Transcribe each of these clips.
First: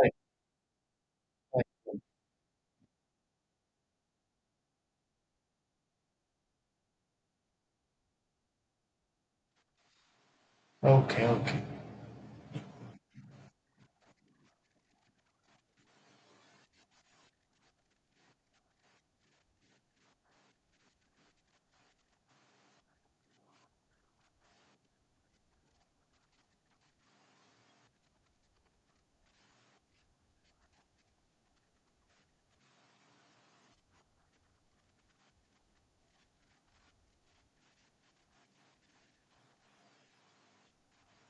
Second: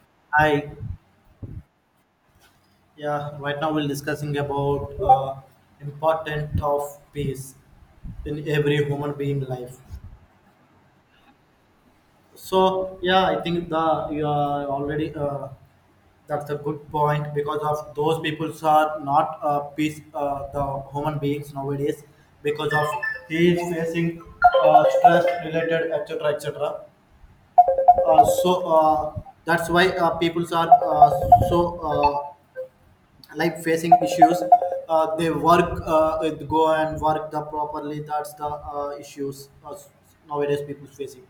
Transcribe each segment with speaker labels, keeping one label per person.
Speaker 1: Right,
Speaker 2: Hi.
Speaker 1: right.
Speaker 2: Yeah, right now we're discussing about importance of peace in every human being life.
Speaker 1: Okay, okay.
Speaker 2: So yeah, I think the you are already that's a good point because of those people are not peace the human beings nowadays because of he is facing stress related etc. etc. That's why people are so. Like facing issues they work go and work the properly that's the issues nowadays people facing.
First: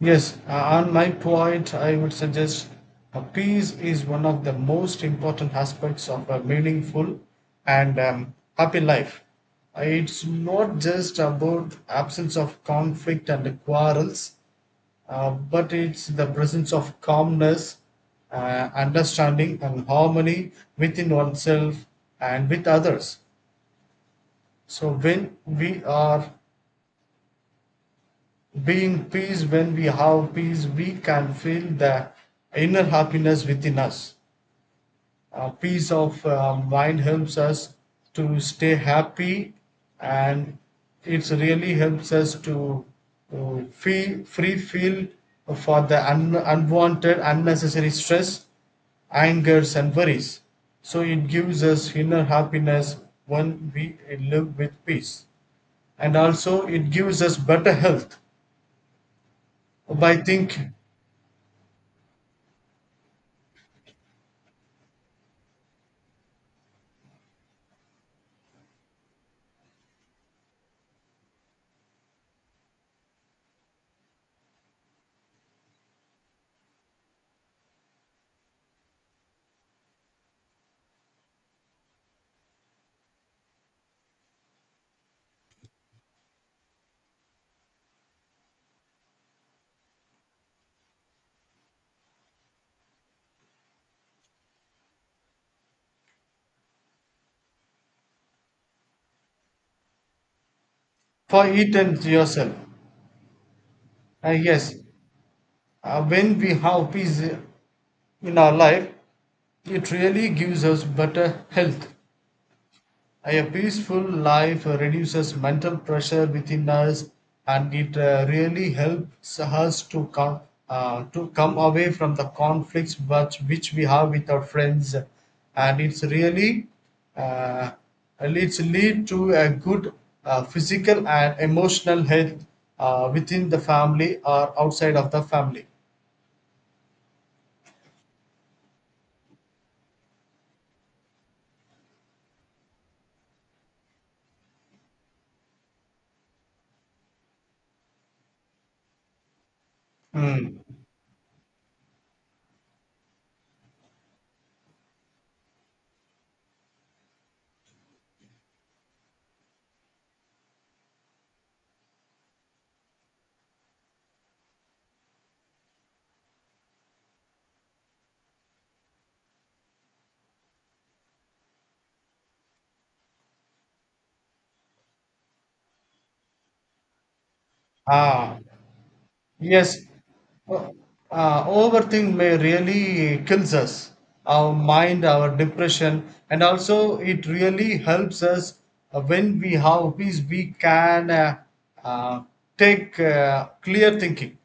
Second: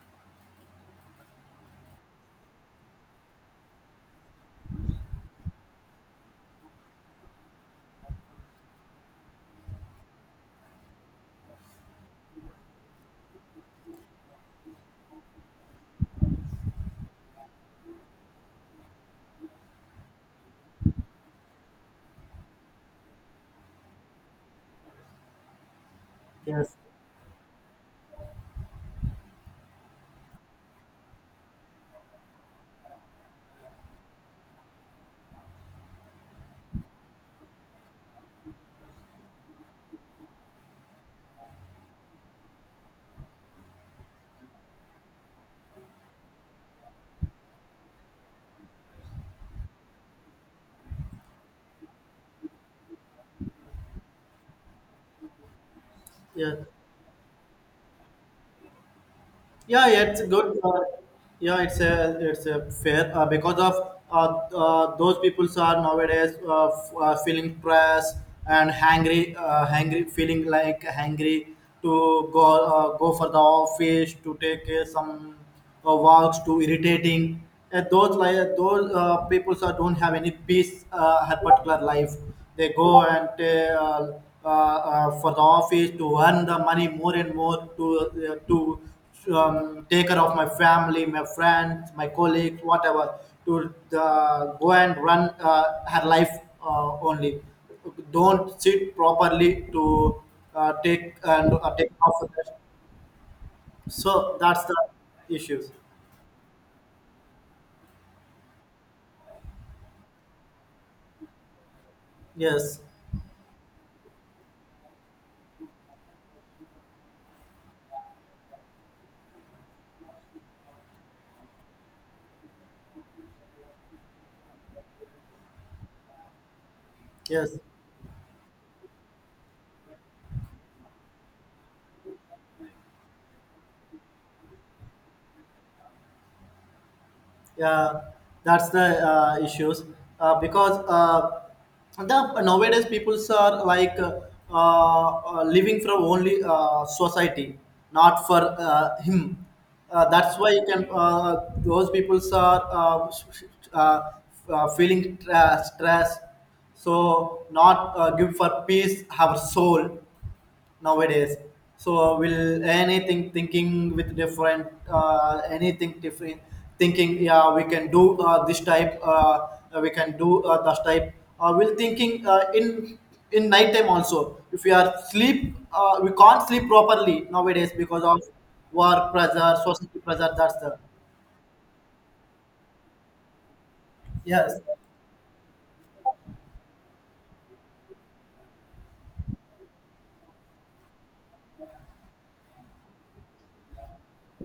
Speaker 1: Yes, on my point, I would suggest a peace is one of the most important aspects of a meaningful and happy life. It's not just about absence of conflict and quarrels, but it's the presence of calmness, understanding, and harmony within oneself and with others. So when we are
Speaker 2: Yes,
Speaker 1: being peace, when we have peace, we can feel the inner happiness within us. Peace of mind helps us to stay happy and it really helps us to feel free feel for the unwanted, unnecessary stress, angers, and worries. So it gives us inner happiness when we live with peace. And
Speaker 2: yeah,
Speaker 1: also, it gives us better health
Speaker 2: yeah,
Speaker 1: by
Speaker 2: it's
Speaker 1: think
Speaker 2: good. Yeah, it's a fair, because of those people are nowadays feeling press and hangry, hangry feeling like hangry to go for the office to take some works too irritating. And those like those people don't have any peace her particular life. They go and for the office to earn the money more and more to take care of my family, my friends, my colleagues, whatever. To go and run her life only. Don't sit properly to take
Speaker 1: for
Speaker 2: and
Speaker 1: it
Speaker 2: take
Speaker 1: and
Speaker 2: off.
Speaker 1: yourself.
Speaker 2: So that's
Speaker 1: Yes,
Speaker 2: the issues.
Speaker 1: when we have peace in our life, it really gives us better health.
Speaker 2: Yes,
Speaker 1: A peaceful life reduces mental pressure within us and it really helps us to come away from the conflicts but which we have with our friends and it's really
Speaker 2: yes,
Speaker 1: uh, it's lead to a good physical and emotional health within the family or outside of the family.
Speaker 2: yeah, that's the issues, because the nowadays peoples are like living from only society, not for him. That's why
Speaker 1: Hmm.
Speaker 2: you can those peoples are uh, feeling stress. So not give for peace our soul. Nowadays so will anything thinking with different, anything different thinking, yeah we can do this type, we can do this type, will thinking in nighttime also, if we are sleep we can't sleep properly nowadays because of
Speaker 1: Ah,
Speaker 2: work pressure
Speaker 1: yes,
Speaker 2: society pressure that's
Speaker 1: uh,
Speaker 2: the.
Speaker 1: overthink may really kills us, our
Speaker 2: Yes,
Speaker 1: mind, our depression, and also it really helps us when we have peace. We can uh, take clear thinking.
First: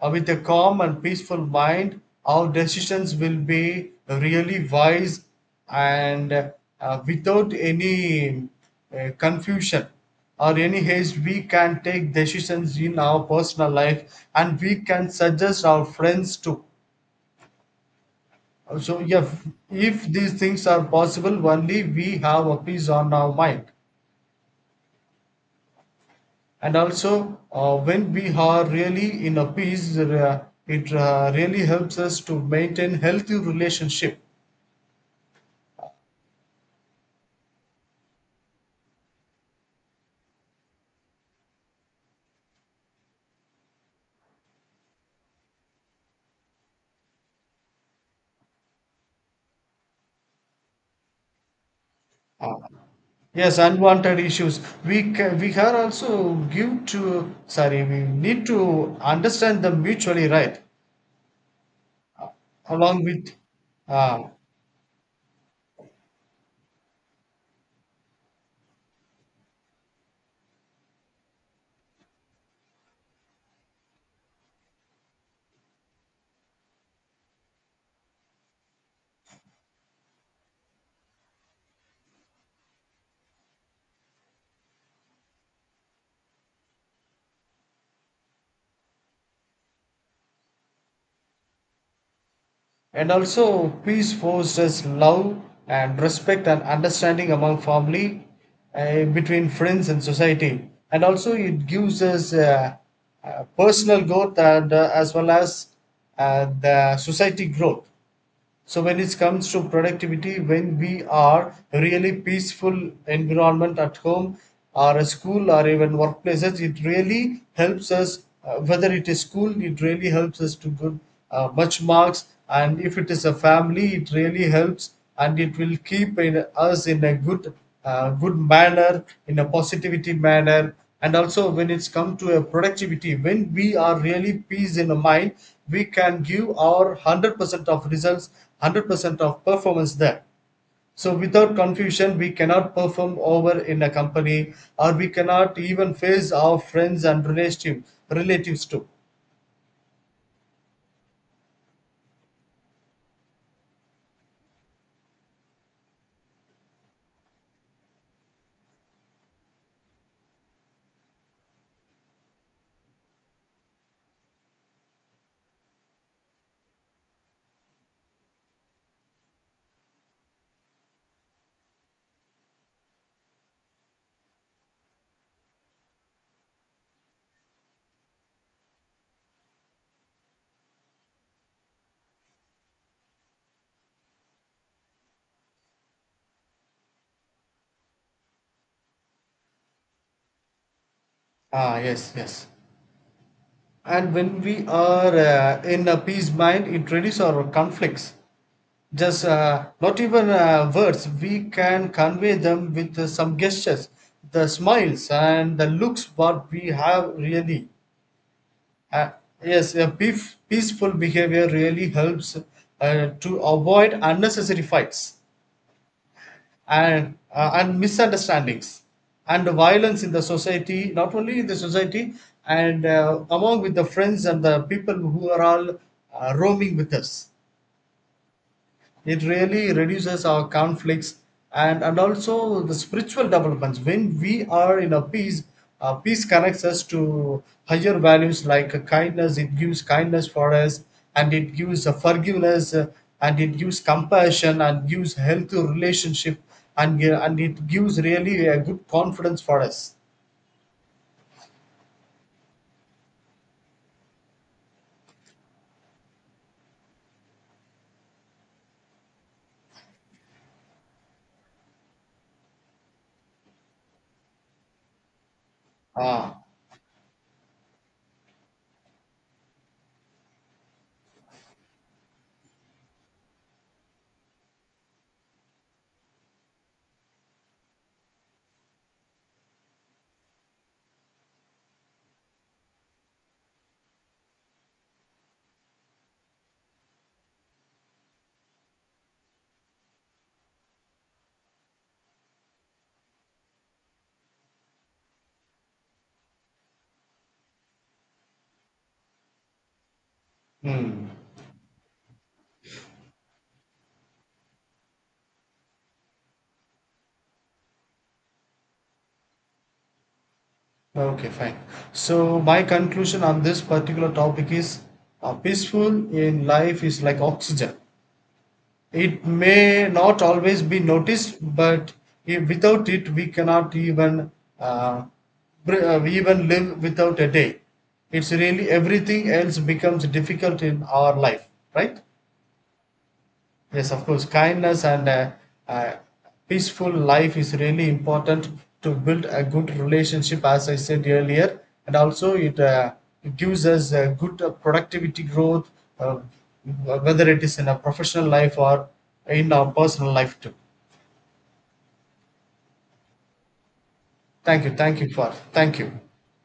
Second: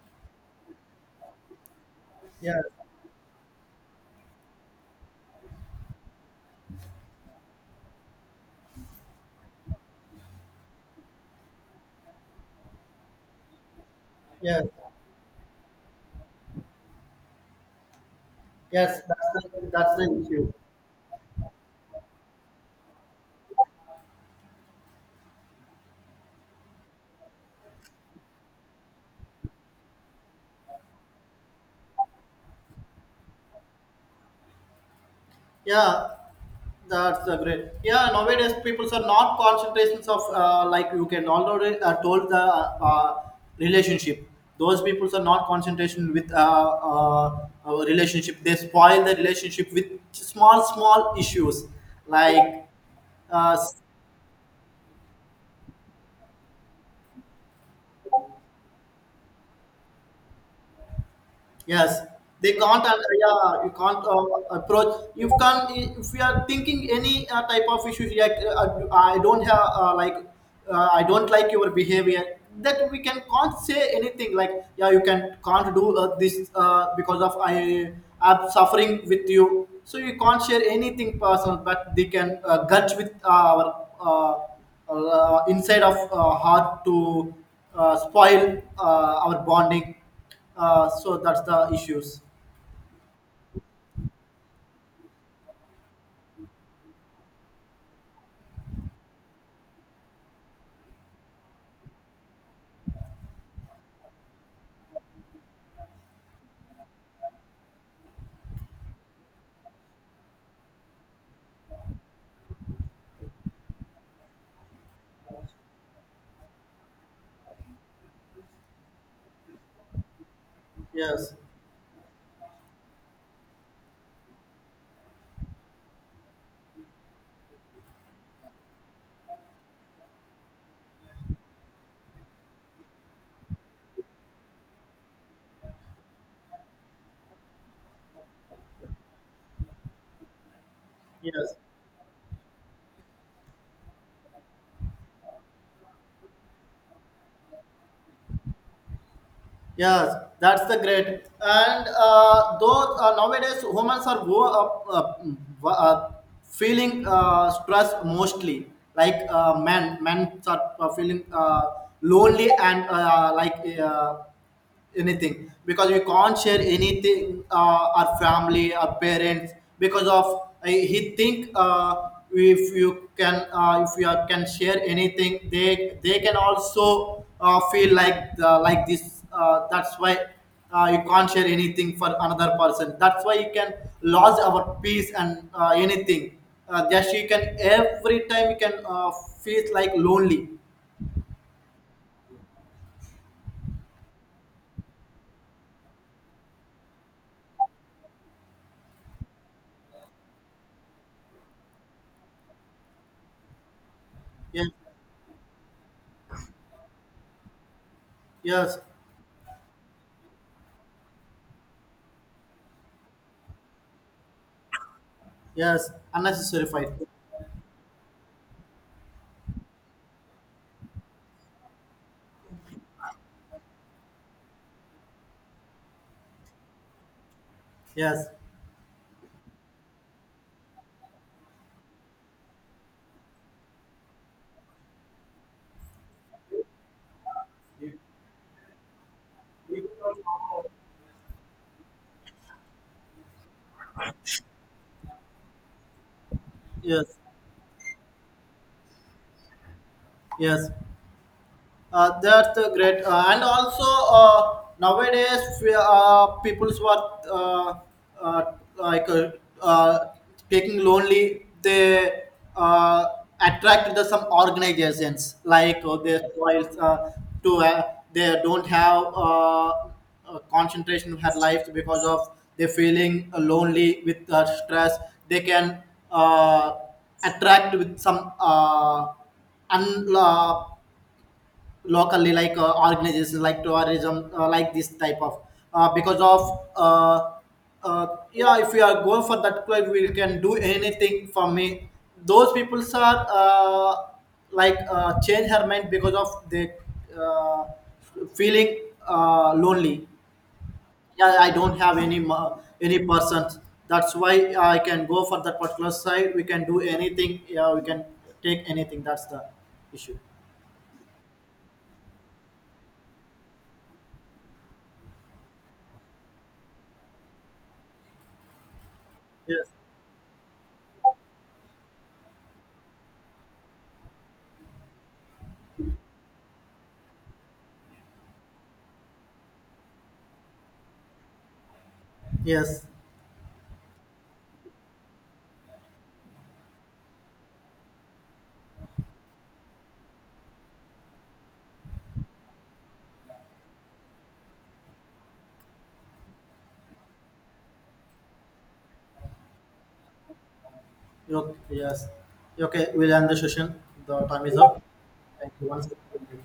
Speaker 1: With a calm and peaceful mind, our
Speaker 2: yes,
Speaker 1: decisions will be really wise and without any confusion or any haste. We can take decisions in our personal life and
Speaker 2: yes,
Speaker 1: we can suggest our friends too. So,
Speaker 2: yes,
Speaker 1: if
Speaker 2: that's the, that's
Speaker 1: if
Speaker 2: the
Speaker 1: these
Speaker 2: issue.
Speaker 1: things are possible, only we have a peace on our mind. And also when we are really in a peace it really helps us to maintain healthy relationship.
Speaker 2: Yeah, that's a great. Yeah, nowadays people are not concentrations of, like you can already told the relationship. Those people are not concentration with our relationship. They spoil the relationship with small issues, like uh,
Speaker 1: Yes, unwanted issues, we we are also give to, sorry, we need to understand them mutually, right,
Speaker 2: yes, they can't.
Speaker 1: along with
Speaker 2: Yeah, you can't
Speaker 1: uh,
Speaker 2: approach. You can't. If we are thinking any type of issues, like I don't have like I don't like your behavior. That we can't say anything, like yeah you can't do this because of I am suffering with you. So you can't share anything personal, but they can gudge with our inside of heart to spoil our bonding, so that's the issues.
Speaker 1: and also peace fosters love and respect and understanding among family, between friends and society, and also it gives us personal growth and as well as the society growth. So when it comes to productivity, when we are really peaceful environment at home or a school or even workplaces, it really helps us. Whether it is school, it really helps us to good
Speaker 2: Yes,
Speaker 1: much marks, and if it is a family, it really helps and it will keep in, us in a good, good manner, in a positivity manner, and also when it's come to a productivity when we are really peace in the mind we can give our 100% of results, 100% of performance there. So without
Speaker 2: yes,
Speaker 1: confusion we cannot perform over in a company or we cannot even face our friends and relatives too.
Speaker 2: yes, that's the great. And though nowadays humans are go up feeling stress mostly, like men are feeling lonely and like anything, because we can't share anything our family our parents, because of he think if you are, can share anything, they can also feel like the, like this, that's why you can't share anything for another person, that's why you can lose our peace and anything, just you can every time you can feel like lonely.
Speaker 1: Ah, yes, yes. And when we are in a peace mind it reduces our conflicts, just not even words, we can convey them with some gestures, the
Speaker 2: Yes,
Speaker 1: smiles and the looks what we have really.
Speaker 2: yes,
Speaker 1: uh, yes, peaceful behavior really helps to avoid unnecessary fights
Speaker 2: yes, unnecessary fight,
Speaker 1: and and misunderstandings and the violence in the society, not only in the society, and among with the friends and the people who are all roaming with us.
Speaker 2: yes.
Speaker 1: It really reduces our conflicts. And also the spiritual developments, when we are in a peace, peace connects us to higher values like kindness, it gives kindness for us, and it gives forgiveness, and it gives compassion and gives healthy relationship, and
Speaker 2: Yes.
Speaker 1: uh, and it gives really a good confidence for us.
Speaker 2: Yes. That's great. And also, nowadays, people's were uh, uh, like uh, taking lonely. They uh, attract the some organizations, like they
Speaker 1: Ah,
Speaker 2: spoils to they don't have concentration in their life because of they feeling lonely with stress. They can uh, attract with some. Un, uh, locally, like organizations like tourism, like this type of, because of uh, yeah if we are going for that club we can do anything for me, those people are like change her mind because of the uh, feeling lonely.
Speaker 1: hmm.
Speaker 2: Yeah, I don't have any any person, that's why I can go for that particular side, we can do anything, yeah we can take anything, that's the issue.
Speaker 1: Okay, fine. So my conclusion on this particular topic is peaceful in life is like oxygen. It
Speaker 2: Yes,
Speaker 1: may not always be noticed, but without it, we cannot even uh, even live without a day. It's really everything else becomes difficult in our life, right?
Speaker 2: yes.
Speaker 1: Yes, of course, kindness and a peaceful life is really important to build a good relationship, as I said earlier, and also it, it gives us a good productivity growth, uh, whether it is in a professional life or in our personal life too.
Speaker 2: Okay, yes. Okay, we'll end the session. The time is up. Thank you
Speaker 1: Thank
Speaker 2: once
Speaker 1: you.
Speaker 2: again.